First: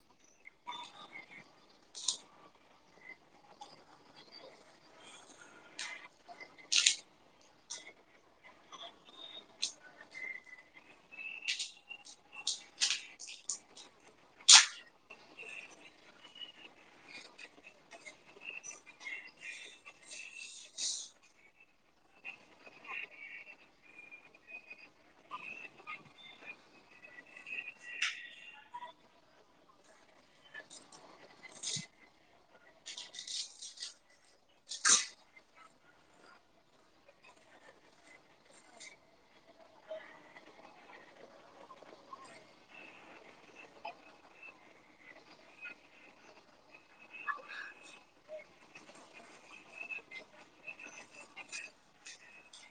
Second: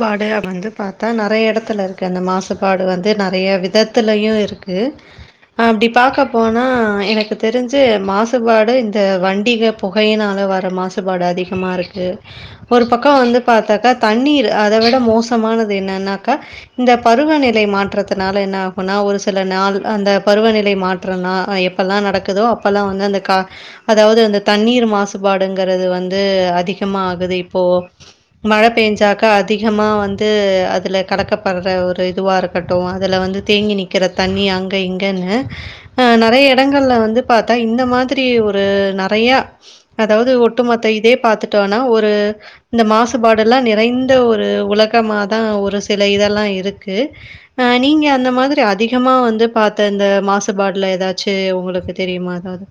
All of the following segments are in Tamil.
பாடு வந்து பாத்தா நறைய எடத்துல இருக்கு அந்த மாசுபாடு வந்து ந றைய விதத்துலையு இருக்கு அப்டி பாக்க போனா எனக்கு தெரிஞ்சு மாசுபாடு இந்த வண்டிக புகையினால வர மாசுபாடு அதிகமா ருக்கு ஒரு பக்கோ வந்து பாத்தாக்கா தண்ணீர் அத விட மோசமானது என்னனாக்கா இந்த பருவநிலை மாற்றத்துனால என்ன ஆகுனா ஒரு சில நாள் அந்த பருவநிலை மாற்றம்னா எப்பல்லா நடக்குதோ அப்பல்லா வந்து அந்த க அதாவ்து அந்த தண்ணீர் மாசுபாடுங்கறது வந்து அதிகமா ஆகுது இப்போ மழ பேஞ்சாக் அதிகமா வந்து அதுல கலக்கப்படுற ஒரு இதுவா இருக்கட்டு அதுல வந்து தேங்கி நிற்கிற தண்ணி அங்க இங்கன்னு அ நெறய எடங்கள்ல வந்து பார்த்தா இந்த மாதிரி ஒரு நெறய அதாவது ஒட்டுமொத்த இதே பாத்துட்டோனா ஒரு இந்த மாசுபாடுல்லா நிறைந் த ஒரு உலகம தா ஒரு சில இதெல்லா இருக்கு அ நீங்க அந்த மாதிரி அதிகமா வந்து பார்த்த இந்த மாசுபாட்ல எதா ச்சு உங்களுக்கு தெரியுமா எதாவ்து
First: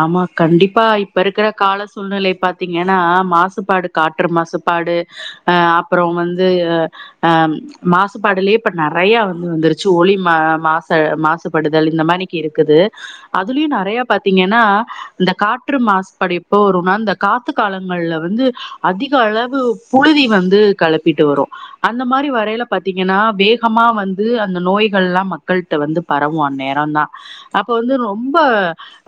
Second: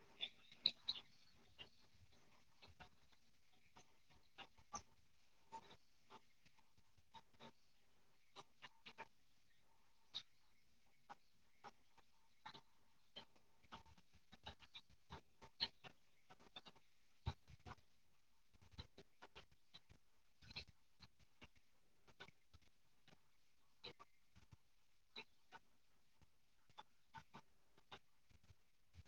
ஆமா கண்டிப்பா இப்ப இருக்கிற கால சூழ்நிலை பாத்தீங்கனா மாசுபாடு காற்று மாசுபாடு அ அப்புறோம் வந்து அ ஆ ம் மாசுபாடுலியே இப்ப நெறைய ம் வந்துருச்சு ஒளி மா மாச மாசுபடுதல் இந்த மாதிக்கு இருக்குது அதுலியு நெறைய பா த்தீங்கன்னா இந்த காற்று மாசுபாடு எப்போ வரும்னா இந்த காத்து காலங்கள்ல வந்து அதிக அளவு புழுதி வந்து களப்பிட்டு வரு அந்த மாரி வரையில பாத்தீங்கன்னா வேகமா வந்து அந்த நோய்கள்லா மக்கள்ட்ட வந்து பரவு அன் நேரோ தா அப்போ வந்து ரொம்ப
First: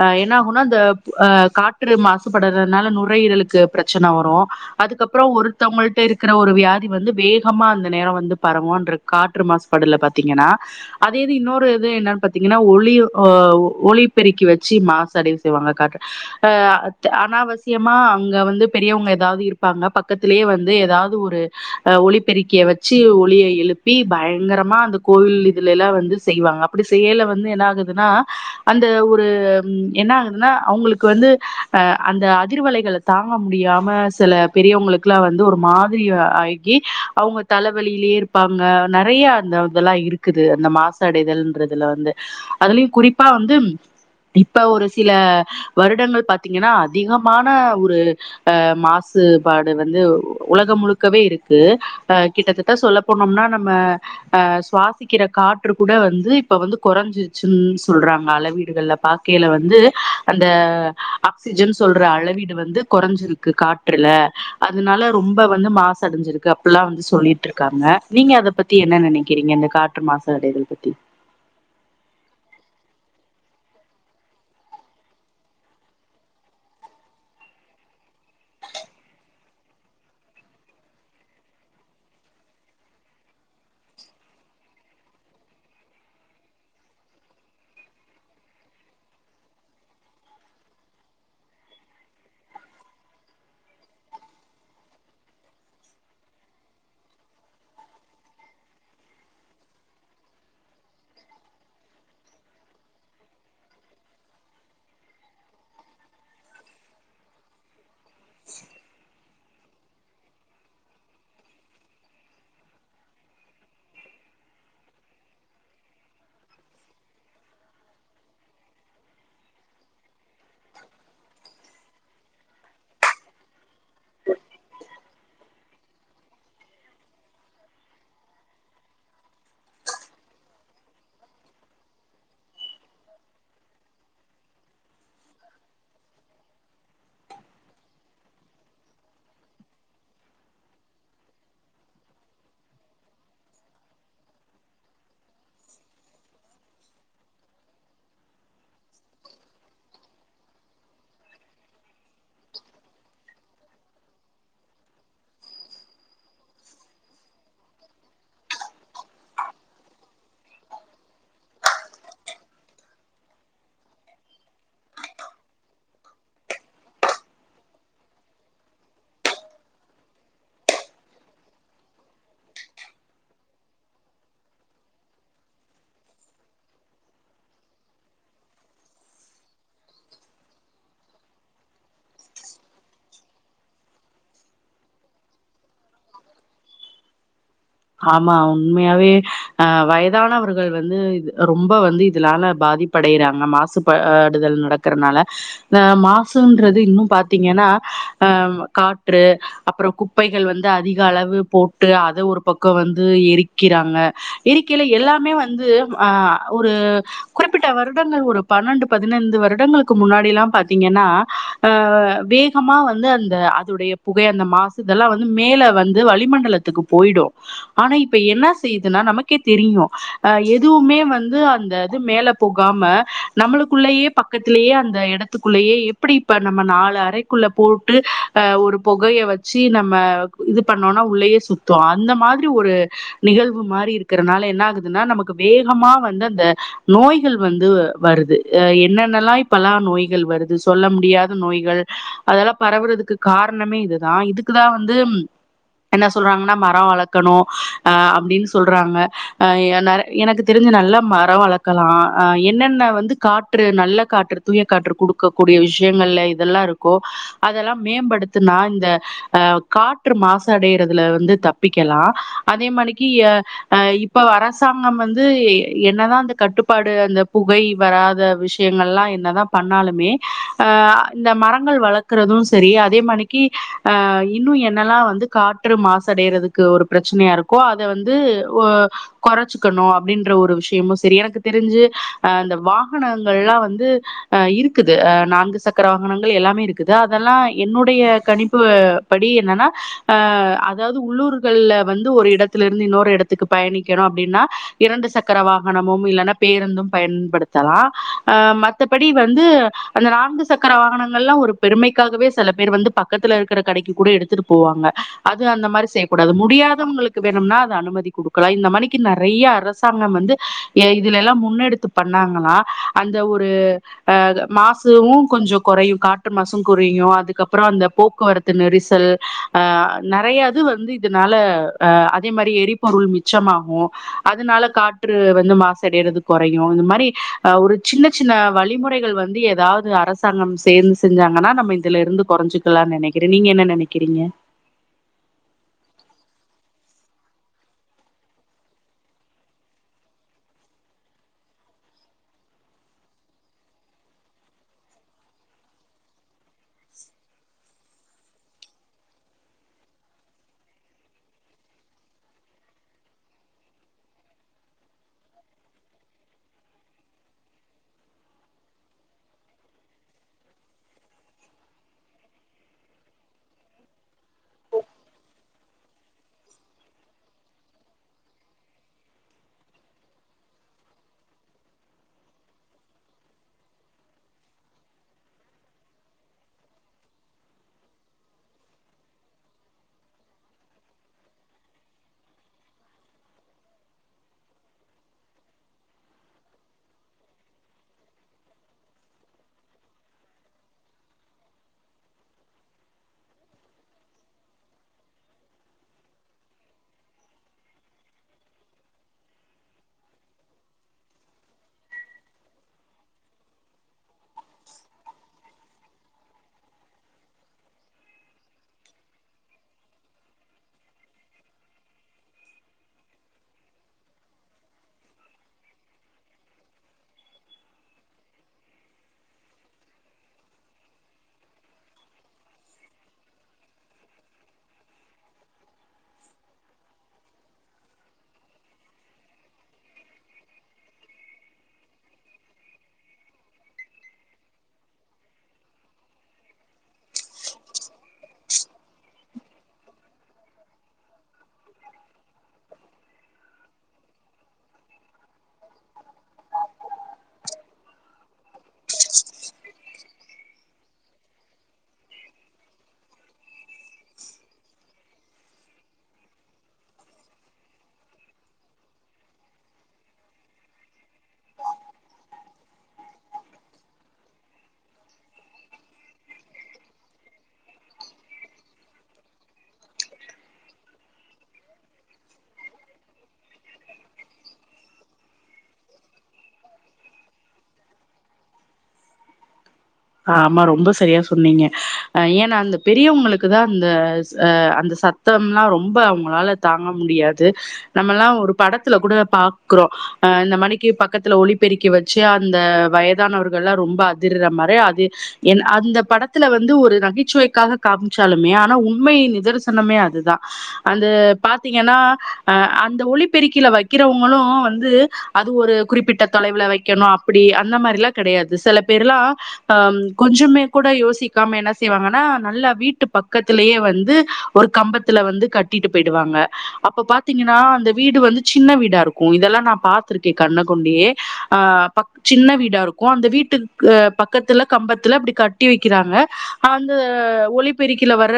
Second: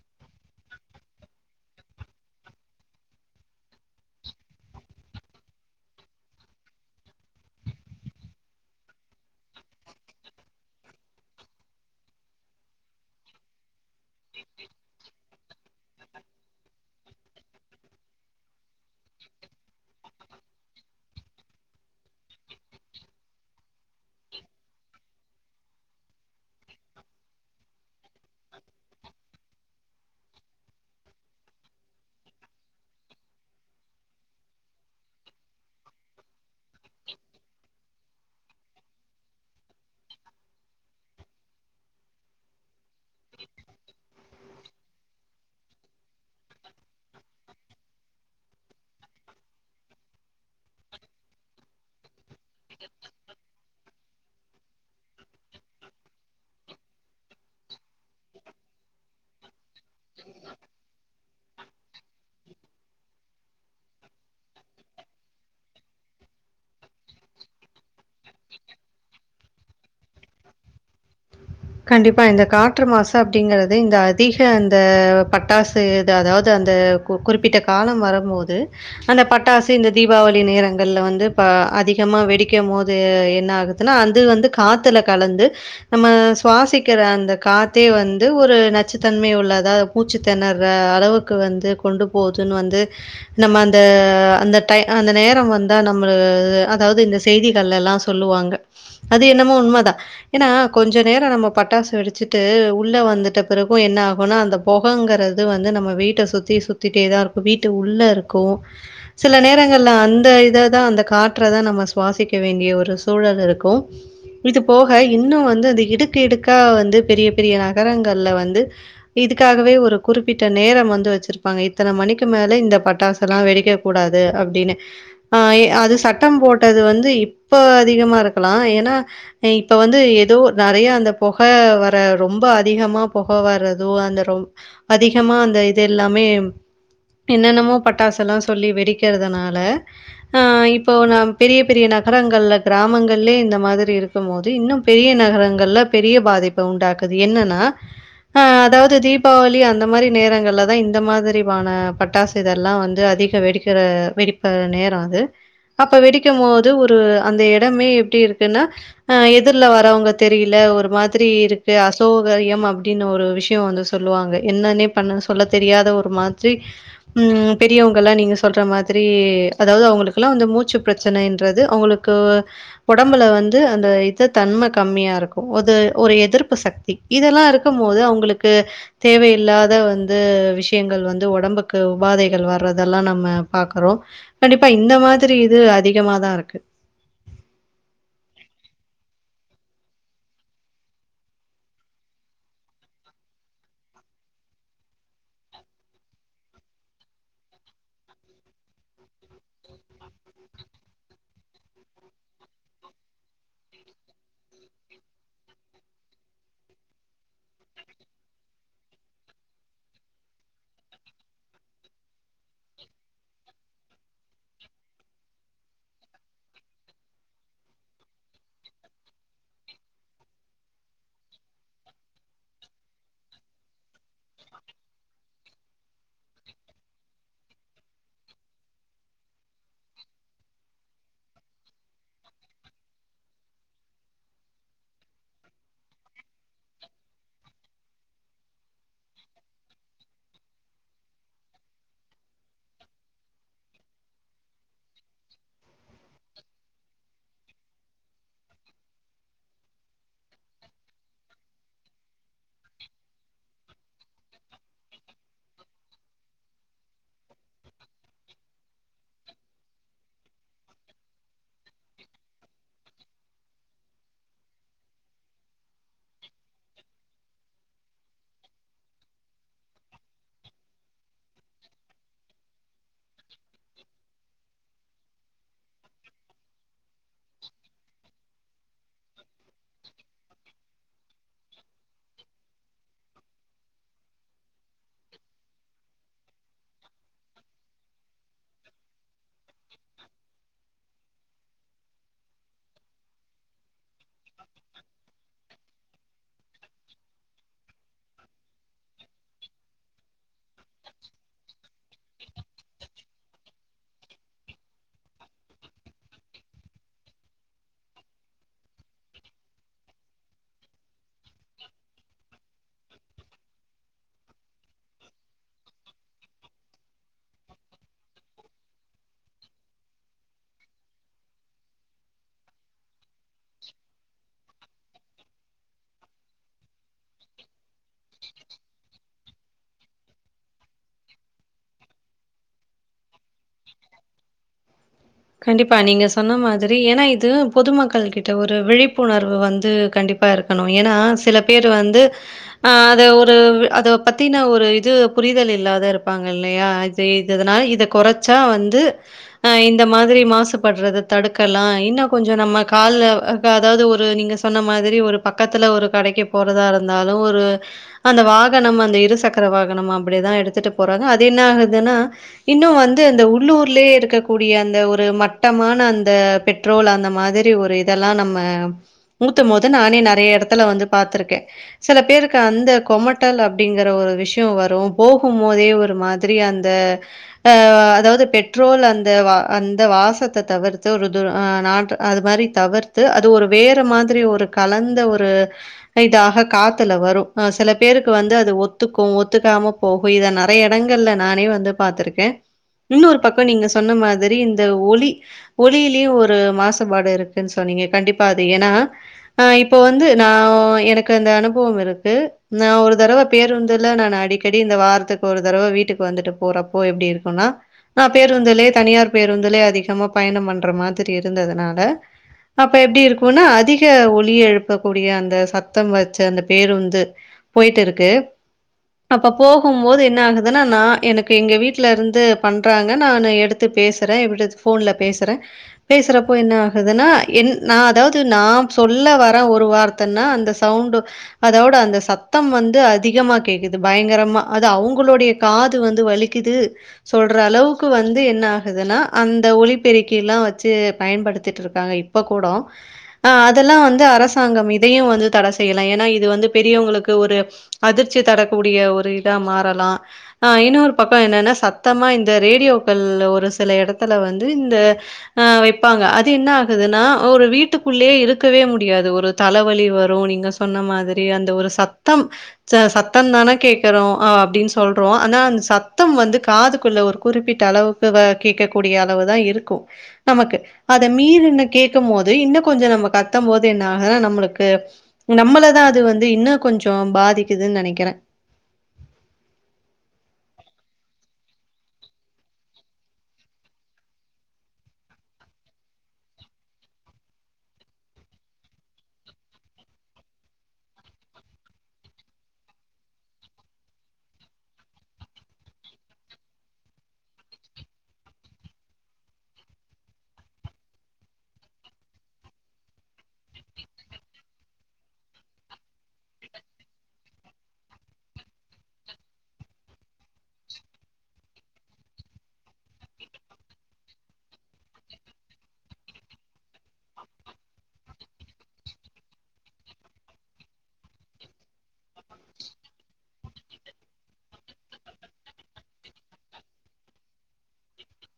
அ என்ன ஆகுனா அந்த ப காற்று மாசுபடுறனால நுரையீரலுக்கு பீரெச்சன வரு அதுக்கப்புறோ ஒருத்தவங்கள்ட்ட இருக்கிற ஒரு வியாதி வந்து வேகமா அந்த நேரோ வந்து பரவு அன்ற காற்று மாசுபடுல பாத்தீங்கன்னா அதே இது இன்னொரு இது என்னன் பாத்தீங்கன்னா ஒலி ஆ ஒ ஒலி பெருக்கி வெச் ச்சு மாசடைவு செய்வாங்க காற்று அ த அனாவசியமா அங்க வந்து பெரியவங்க ஏதாவ்து இருப்பாங்க பக்கத்திலியே வந்து ஏதாவ்து ஒரு ஒலிப்பெருக்கிய வெச்சு ஒலிய எழுப்பி பயங்கரமா அந்த கோவில் இதுலெல்லா வந்து செய்வாங்க அப்பிடி செய்யல வந்து என்ன ஆகுதுன்னா அந்த ஒரு ம் என்ன ஆகுதுன்னா அவ்ங்களுக்கு வந்து அ அந்த அதிர்வலைகளை தாங்க முடியாம சில பெரியோங்களுக் ல்லா வந்து ஒரு மாதிரி அ ஆகி அவுங்க தலவலியிலியே இருப்பாங்க நெறைய அந்த இதெல்லா இருக்குது அந்த மாசடைதல்ன்றதுல வந்து அதுலியு குறிப்பா வந்து ம் இப்ப ஒரு சில வருடங்கள் பாத்தீங்கன்னா அதிகமான ஒரு அ மாசுபாடு வந்து உ உலகம் முழுக்கவே இருக்கு அ கிட்டத்தட்ட சொல்ல போனோம்னா நம்ம அ சுவாசிக்கிற காற்று கூட வந்து இப்ப வந்து கொறஞ்சிச்சுன் சொல்றாங்க அளவீடுகள்ல பாக்கையில வந்து அந்த ஆக்சிஜன் சொல்ற அளவீடு வந்து கொறஞ்சிருக்கு காற்றுல அதனால ரொம்ப வந்து மாசடைஞ்சிருக்கு அப்பில்லா வந்து சொல்லிட்ருக்காங்க நீங்க அத பத்தி என்ன நெனைக்கிறீங்க இந்த காற்று மாசு அடைதல் பத்தி கண்டிப்பா இந்த காற்று மாசு அப்டிங்கறது இந்த அதிக அந்த பட்டாசு இ அதாவ்து அந்த கு குறிப்பிட்ட காலம் வரும்போது அந்த பட்டாசு இந்த தீபாவளி நேரங்கள்ல வந்து ப அதிகமா வெடிக்குமோது என்ன ஆகுதுன்னா அது வந்து காத்துல கலந்து நம்ம சுவாசிக்கிற அந்த காத்தே வந்து ஒரு நச்சுத்தன்மை உள்ளதா மூச்சு திணற அளவுக்கு வந்து கொண்டு போதுன் வந்து நம்ம அந்த அந்த டை அந்த நேரோ வந்தா நம்ம [unintelligible] அதாவ்து இந்த செய்திகள்ல எல்லா சொல்லுவாங்க அது என்னமோ உண்மதான் ஏன்னா கொஞ்சு நேரோ நம்ம பட்டாசு வெடிச்சுட்டு உள்ள வந்துட்ட பிறகு என்ன ஆகுனா அந்த பொகங்கிறது வந்து நம்ம வீட்ட சுத்தி சுத்திட்டேதா இருக்கு வீட்டு உள்ள இருக்கு சில நேரங்கள்ல அந்த இததா அந்த காற்ற தா நம்ம சுவாசிக்க வேண்டிய ஒரு சூழல் இருக்கு இது போக இன்னு வந்து இ இடுக்கு இடுக்கா வந்து பெரிய பெரிய நகரங்கள்ல வந்து இதுக்காகவே ஒரு குறிப்பிட்ட நேரம் வந்து வச்சிருப்பாங்க இத்தன மணிக்கு மேல இந்த பட்டாசுல்லா வெடிக்க கூடாது அப்டீனு அ எ அது சட்டம் போட்டது வந்து இப்ப அதிகமா இருக்கலா ஏன்னா இப்ப வந்து எதோ நெறைய அந்த பொக வர ரொம்ப அதிகமா பொக வரதோ அந்த ரொம் அதிகமா அந்த இது எல்லாமே என்னென்னமோ பட்டாசெல்லா சொல்லி வெடிக்கிறதுனால அ இப்போ ந பெரிய பெரிய நகரங்கள்ல கிராமங்கள்லே இந்த மாதிரி இருக்குமோது இன்னு பெரிய நகரங் கல்ல பெரிய பாதிப்ப உண்டாக்குது என்னனா அ அதாவ்து தீபாவளி அந்த மாரி நேரங்கள்ல தா இந்த மாதிரி வான பட்டாசு இதெல்லா வந்து அதிகோ வெடிக்கிற வெடிப்ப நேரோ அது அப்ப வெடிக்குமோது ஒரு அந்த எடமே எப்டி இருக்குன்னா அ எதிர்ல வரவங்க தெரியில ஒரு மாதிரி இருக்கு அசௌகரியம் அப்டின்னு ஒரு விஷ்யோ வந்து சொல்லுவாங்க என்னன்னே பண்ணு சொல்ல தெரியாத ஒரு மாத்ரி ம் பெரியவங்கெல்லா நீங்க சொல்ற மாதிரி அதாவது அவுங்களுக்கெல்லா வந்து மூச்சு ப்ரெச்சனைன்றது அவ்ங்களுக்கு ஒடம்புல வந்து அந்த இத தன்ம கம்மியா இருக்கு அது ஒரு எதிர்ப்பு சக்தி இதெல்லா இருக்கும் போது அவ்ங்குளுக்கு தேவையில்லாத வந்து விஷயங்கள் வந்து ஒடம்புக்கு உபாதைகள் வர்றதெல்லா நம்ம பாக்குறோ கண்டிப்பா இந்த மாதிரி இது அதிகமாதா ருக்கு ஆமா உண்மையாவே அ வயதானவர்கள் வந்து இது ரொம்ப வந்து இதுலால பாதிப்படையறாங்க மாசுப அ டுதல் நடக்கறனால அ மாசுன்றது இன்னு பாத்தீங்கென்னா அ ம் காற்று அப்புறோ குப்பைகள் வந்து அதிக அளவு போட்டு அத ஒரு பக் கோ வந்து எரிக்கிறாங்க எரிக்கெல எல்லாமே வந்து ஆ ஒரு குறிப்பிட்ட வருடங்கள் ஒரு பன்னெண்டு பதினைந்து வருடங்களுக்கு முன்னாடி ல்லா பாத்தீங்கன்னா அ வேகமா வந்து அந்த அதுடைய புகை அந்த மாசு இதெல்லா வந்து மேல வந்து வளிமண்டலத்துக்கு போயிடு ஆனா இப்ப என்ன செய்யுதுன்னா நமக்கே தெரியு அ எதுவுமே வந்து அந்த இது மேல போகாம நம்மளுக்குள்ளயே பக்கத்திலேயே அந்த இடத்துக்குள்ளயே எப்படி இப்ப நம்ம நாலு அறைக்குள்ள போட்டு அ ஒரு புகைய வச்சி நம்ம இது பண்ணோனா உள்ளயே சுத்தோ அ இந்த மாதிரி ஒரு நிகழ்வு மாறி இருக்கறனால என்ன ஆகுதுன்னா நமக்கு வேகமா வந்து அந்த நோய்கள் வந்து வருதே அ என்னென்னல்லா இப்பலா நோய்கள் வருது சொல்ல முடியாத நோய்கள் அதெல்லா பரவுறதுக்கு காரணமே இதுதா இதுக்குதா வந்து ம் என்ன சொல்றாங்கன்னா தா வளக்கணு அ அப்டின் சொல்றாங்க அ என்னால எனக்கு தெரிஞ்சு நல்லா மரோ வளக்கலா அ என்னென்ன வந்து காற்று நல்ல காற்று தூய காற்று குடுக்கக்கூடிய விஷ்யங்கள்ல இதெல்லா ருக்கோ அதெல்லா மேம்படுத்துனா இந்த அ காற்று மாசடையறதுல வந்து தப் பிக்கலா அதே மானிக்கி அ அ இப்ப அரசாங்கம் வந்து எ என்னதா அந்த கட்டுப்பாடு அந்த புகை வராத விஷயங்கள் லா என்னதா பண்ணாலுமே அ அ இந்த மரங்கள் வளக்குறது செரி அதே மானீக்கி அ இன்னு என்னல்லா வந்து காற்று மாசு அடையறதுக் கு ஒரு ப்ரெச்சனையா இருக்கோ அத வந்து ஒ கொறச்சிக்கணோ அப்படின்ற ஒரு விஷயமு செரி எனக்கு தெரிஞ்சு அ அந்த வாகனங்கள்லா வந்து அ இருக்குது அ நான்கு சக்கர வாகனங்கள் எல்லாமே இருக்குது அதெல்லா என்னுடைய கணிப்பு படி என்னன்னா அ அதாவ்து உள்ளூரு கள்ல வந்து ஒரு இடத்தல இருந்து இன்னொரு எடத்துக்கு பயணிக்கணு அப்டின்னா இரண்டு சக்கர வாகனமும் இல்லன்னா பேருந்தும் பயன்படுத்தலா அ மத்தபடி வந்து அந்த நான்கு சக்கர வாகனங்கலா ஒரு பெருமைக்காகவே சில பேர் வந்து பக்கத்துல இருக்கிற கடைக்கு கூட எடுத்துட்டு போவாங்க அது அந்த மாரி செ கூடாது முடியாதவங்களுக்கு வேணும்னா அத அனுமதி குடுக்கலா இந்த மானிக்கி நெறைய அரசாங்கம் வந்து இதுல எல்லா முன்னெடுத்து பண்ணாங்களா அந்த ஒரு அ து மாசுவு கொஞ்சோ குறையு காற்று மாசு குறையு அதுக்கப்புறோ அந்த போக்குவரத்து நெரிசல் அ நெறைய இது வந்து இதனால அ அதே மாரி எரிபொருள் மிச்சமாகு அதனால காற்று வந்து மாசடையறது கொறயு இந்த மாரி அ ஒரு சின்ன சின்ன வழிமுறைகள் வந்து எதாவ்து அரசாங்கம் சேந் செஞ்சாங்கன்னா நம்ம இதுல இருந்து கொறஞ்சிக்கலான் நெனைக்கிறே நீங்க என்ன நெனைக்கிறீங்க கண்டிப்பா நீங்க சொன்ன மாதிரி ஏன்னா இது பொதுமக்கள் கிட்ட ஒரு விழிப்புணர்வு வந்து கண்டிப்பா இருக்கணு ஏன்னா சில பேர் வந்து ஆ அத ஒரு அத பத்தினா ஒரு இது புரிதல் இல்லாத இருப்பாங்க இல்லையா இது இதனால இத கொறச்சா வந்து அ இ ந்த மாதிரி மாசுபட்றத தடுக்கலா இன்னு கொஞ்சோ நம்ம கால அத அதாவ்து ஒரு நீங்க சொன்ன மாதிரி ஒரு பக்கத்துல ஒரு கடைக்கு போறதா இருந்தாலு ஒரு அந்த வாகனம் அந்த இருசக்கர வாகனம் அப்டிதா எடுத்துட்டு போறாங்க அது என்ன ஆகுதுன்னா இன்னு வந்து இந்த உள்ளூர்லேயே இருக்கூ டிய அந்த ஒரு மட்டமான அந்த பெட்ரோல் அந்த மாதிரி ஒரு இதெல்லா நம்ம ஊத்தும் போது நானே நெறைய எடத்துல வந்து பாத்திருக்கே சில பேருக்கு அந்த கொமட்டல் அப்டிங்கற ஒரு விஷ்யோ வரு போகும் போதே ஒரு மாதிரி அந்த அ அதாவ்து பெட்ரோல் அ ந்த வா அந்த வாசத்த தவிர்த்து ஒரு துரு ஆ நாற் அது மாரி தவிர்த்து அது ஒரு வேற மாதிரி ஒரு கலந்த ஒரு இதாக காத்துல வரு அ சில பேருக்கு வந்து அது ஒத்துக்கு ஒத்துக்காம போகு இத நெறைய எடங்கள்ல நானே வந்து பாத்துருக்கே இன்னொரு பக்கோ நீங்க சொன்ன மாதிரி இந்த ஒலி ஒலியிலியு ஒரு மாசுபாடு இருக்குன் சொன்னீங்க கண்டிப்பா அது ஏன்னா அ இப்போ வந்து நா அ எனக் அந்த அனுபவம் இருக்கு நா ஒரு தடவ பேருந்துல நான் அடிக்கடி இந்த வாரத்துக்கு ஒரு தடவ வீட்டுக் வந்துட்டு போறப்போ எப்டி இருக்குனா நா பேருந்துலே தனியார் பேருந்துலே அதிகமா பயணம் பண்ற மாதிரி இருந்ததுனால அப்ப எப்டி இருக்குனா அதிக ஒலி எழுப்பக்கூடிய அந்த சத்தம் வச்ச அந்த பேருந்து போய்ட்டுருக்கு அப்ப போகும் போது என்ன ஆகுதுன்னா நா எனக்கு எங்க வீட்ல இருந்து பண்றாங்க நானு எடுத் து பேசற [unintelligible] ஃபோன்ல பேசுறே பேசுறப்போ என்ன ஆகுதுன்னா என் நா அதாவ்து நா சொல்ல வர ஒரு வார்த்தன்னா அந்த சவுண்டு அதோட அந்த சத்தம் வந்து அதிகமா கேக்குது பயங்கரமா அ அவ்ங்களுடைய காது வந்து வலிக்குது சொல்ற அளவுக்கு வந்து என்ன குதுனா அந்த ஒலிப்பெருக்கிலா வெச்சி பயன்படுத்திட்டுருக்காங்க இப்ப கூடோ அ அதெல்லா வந்து அரசாங்கம் இதையு வந்து தட செய்யலா ஏன்னா இது வந்து பெரியவங்குளுக்கு ஒரு அதிர்ச்சி தரக்கூடிய ஒரு இதா மாறலா அ இன்னொரு பக்கோ என்னன்னா சத்தமா இந்த ரேடியோக்கள் ஒரு சில எடத்துல வந்து இந்த அ வைப்பாங்க அது என்ன ஆகுதுன்னா ஒரு வீட்டுக்குள்ளியே இருக்கவே முடியாது ஒரு தலவலி வரு நீங்க சொன்ன மாதிரி அந்த ஒரு சத்தம் ச சத்தோ தானே கேக்கறோ அப்டின் சொல்றோ ஆனா அந்த சத்தம் வந்து காதுக்குள்ள ஒரு குறிப்பிட்ட அளவுக்கு வ கேக்கக்கூடிய அளவுதா இருக்கு நமக்கு அத மீறின்ன கேக்கும் போது இன்னு கொஞ்சோ நம்மோ கத்தமோது என்ன ஆகுன்னா நம்மளுக்கு நம்மளதா அது வந்து இன்னு கொஞ்சோ பாதிக்குதுன் நெனைக்கிறே ஆமா ரொம்ப சரியா சொன்னீங்க அ ஏன்னா அந்த பெரியவங்களுக்கு தா அந்த அ அந்த சத்தம் லா ரொம்ப அவுங்களால தாங்க முடியாது நம்மல்லா ஒரு படத்துல கூட பாக்குறோ அ இந்த மானிக்கி பக்கத்துல ஒலிப்பெருக்கி வச்சு அந்த வயதானவர்கள் லா ரொம்ப அதிர்ற மாரி அ து அந்த படத்துல வந்து ஒரு நகைச்சுவைக்காக காம்ச்சாலுமே ஆனா உண்மை நிதர்சனமே அதுதா அந்த பாத்தீங்கன்னா அ அந்த ஒலிப்பெருக்கில வைக்கிறவங்களு வந்து அது ஒரு குறிப்பிட்ட தொலைவுல வைக்கணு அப்படி அந்த மாரிலா கெடையாது சில பேரு லா அ கொஞ்சமே கூட யோசிக்காம என்ன செய்வாங்கன்னா நல்லா வீட்டு பக்கத்திலேயே வந்து ஒரு கம்பத்துல வந்து கட்டிட்டு போய்டுவாங்க அப்ப பாத்தீங்கன்னா அந்த வீடு வந்து சின்ன வீடா ருக்கு இதெல்லா நா பாத்திருக்கே கண்ண கொண்டியே அ பக் சின்ன வீடாருக்கு அந்த வீட்டுக் பக் பக்கத்துல கம்பத்துல அப்டி கட்டி வைக்கிறாங்க அந்த ஒலிப்பெருக்கில வர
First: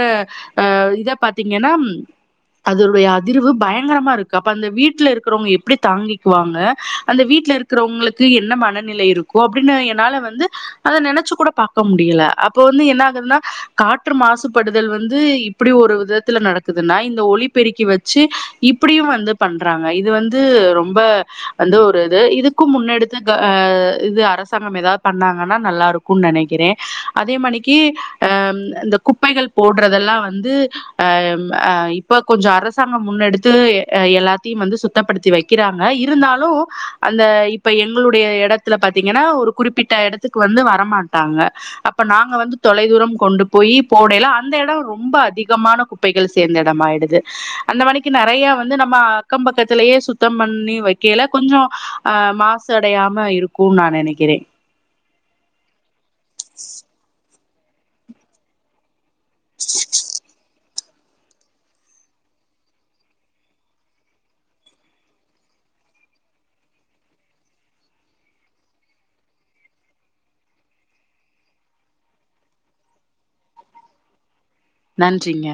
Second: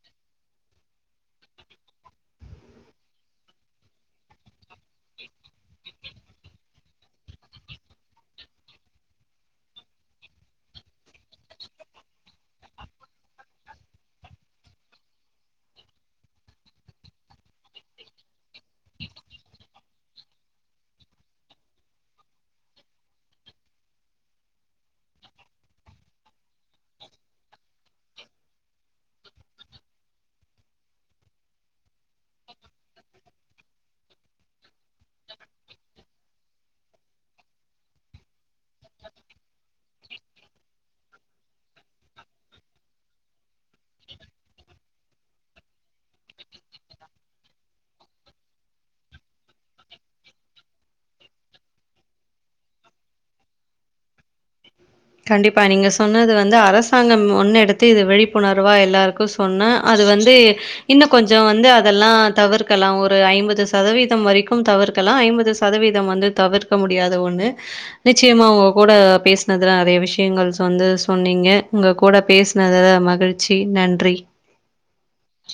அ இத பாத்தீங்கன்னா ம் அதனுடைய அதிர்வு பயங்கரமா ருக்கு அப்ப அந்த வீட்ல இருக்குறவொங் எப்டி தாங்கிக்வாங்க அந்த வீட்ல இருக்கிறவங்களுக்கு என்ன மனநிலை இருக்கோ அப்டீனு என்னால வந்து அத நெனைச்சு கூட பாக்க முடியல அப்போ வந்து என்ன ஆகுதுன்னா காற்று மாசுபடுதல் வந்து இப்படி ஒரு விதத்துல நடக்குதுன்னா இந்த ஒலிப்பெருக்கி வெச்சு இப்பிடியு வந்து பண்றாங்க இது வந்து ரொம்ப வந்து ஒரு இது இதுக்கும் முன்னெடுத்து க அ இது அரசாங்கம் ஏதாவ் பண்ணாங்க ரா நல்லாருக்கு நெனைக்கிறே அதேமனிக்கி அ ம் அ இந்த குப்பைகள் போடுறதெல்லா வந்து அ ம் அ இப்ப கொஞ்ச அரசாங்கம் முன்னெடுத்து எ எல்லாத்தியு வந்து சுத்தப்படுத்தி வைக்கிறாங்க இருந்தாலு அந்த இப்ப எங்களுடைய எடத்துல பாத்தீங்கன்னா ஒரு குறிப்பிட்ட எடத் துக்கு வந்து வரமாட்டாங்க அப்ப நாங்க வந்து தொலைதூரம் கொண்டு போயி போடைல அந்த எடோ ரொம்ப அதிகமான குப்பைகள் சேந்த எடமாய்டுது அந்த மனிக்கி நெறைய வந்து நம்ம அக்கம் பக்கத்திலயே சுத்தம் பண்ணி வைக்கலே கொஞ்சோ அ மாசு அடையாம இருக்கு நா நெனைக்கிறே கண்டிப்பா நீங்க சொன்னது வந்து அரசாங்கம் ஒன்னு எ அடுத்து இது விழிப்புணர்வா எல்லாருக்கும் சொன்ன அது வந்து இன்னும் கொஞ்சம் வந்து அதெல்லாம் தவிர்க்கலாம் ஒரு ஐம்பது சதவீதம் வரைக்கும் தவிர்க்கலாம் ஐம்பது சதவீதம் வந்து தவிர்க்க முடியாத ஒண்ணு நிச்சயமாக உங்க கூட பேசினது ல நிறைய விஷயங்கள் வந்து சொன்னீங்க உங்க கூட பேசினதில மகிழ்ச்சி நன்றி நன்றிங்க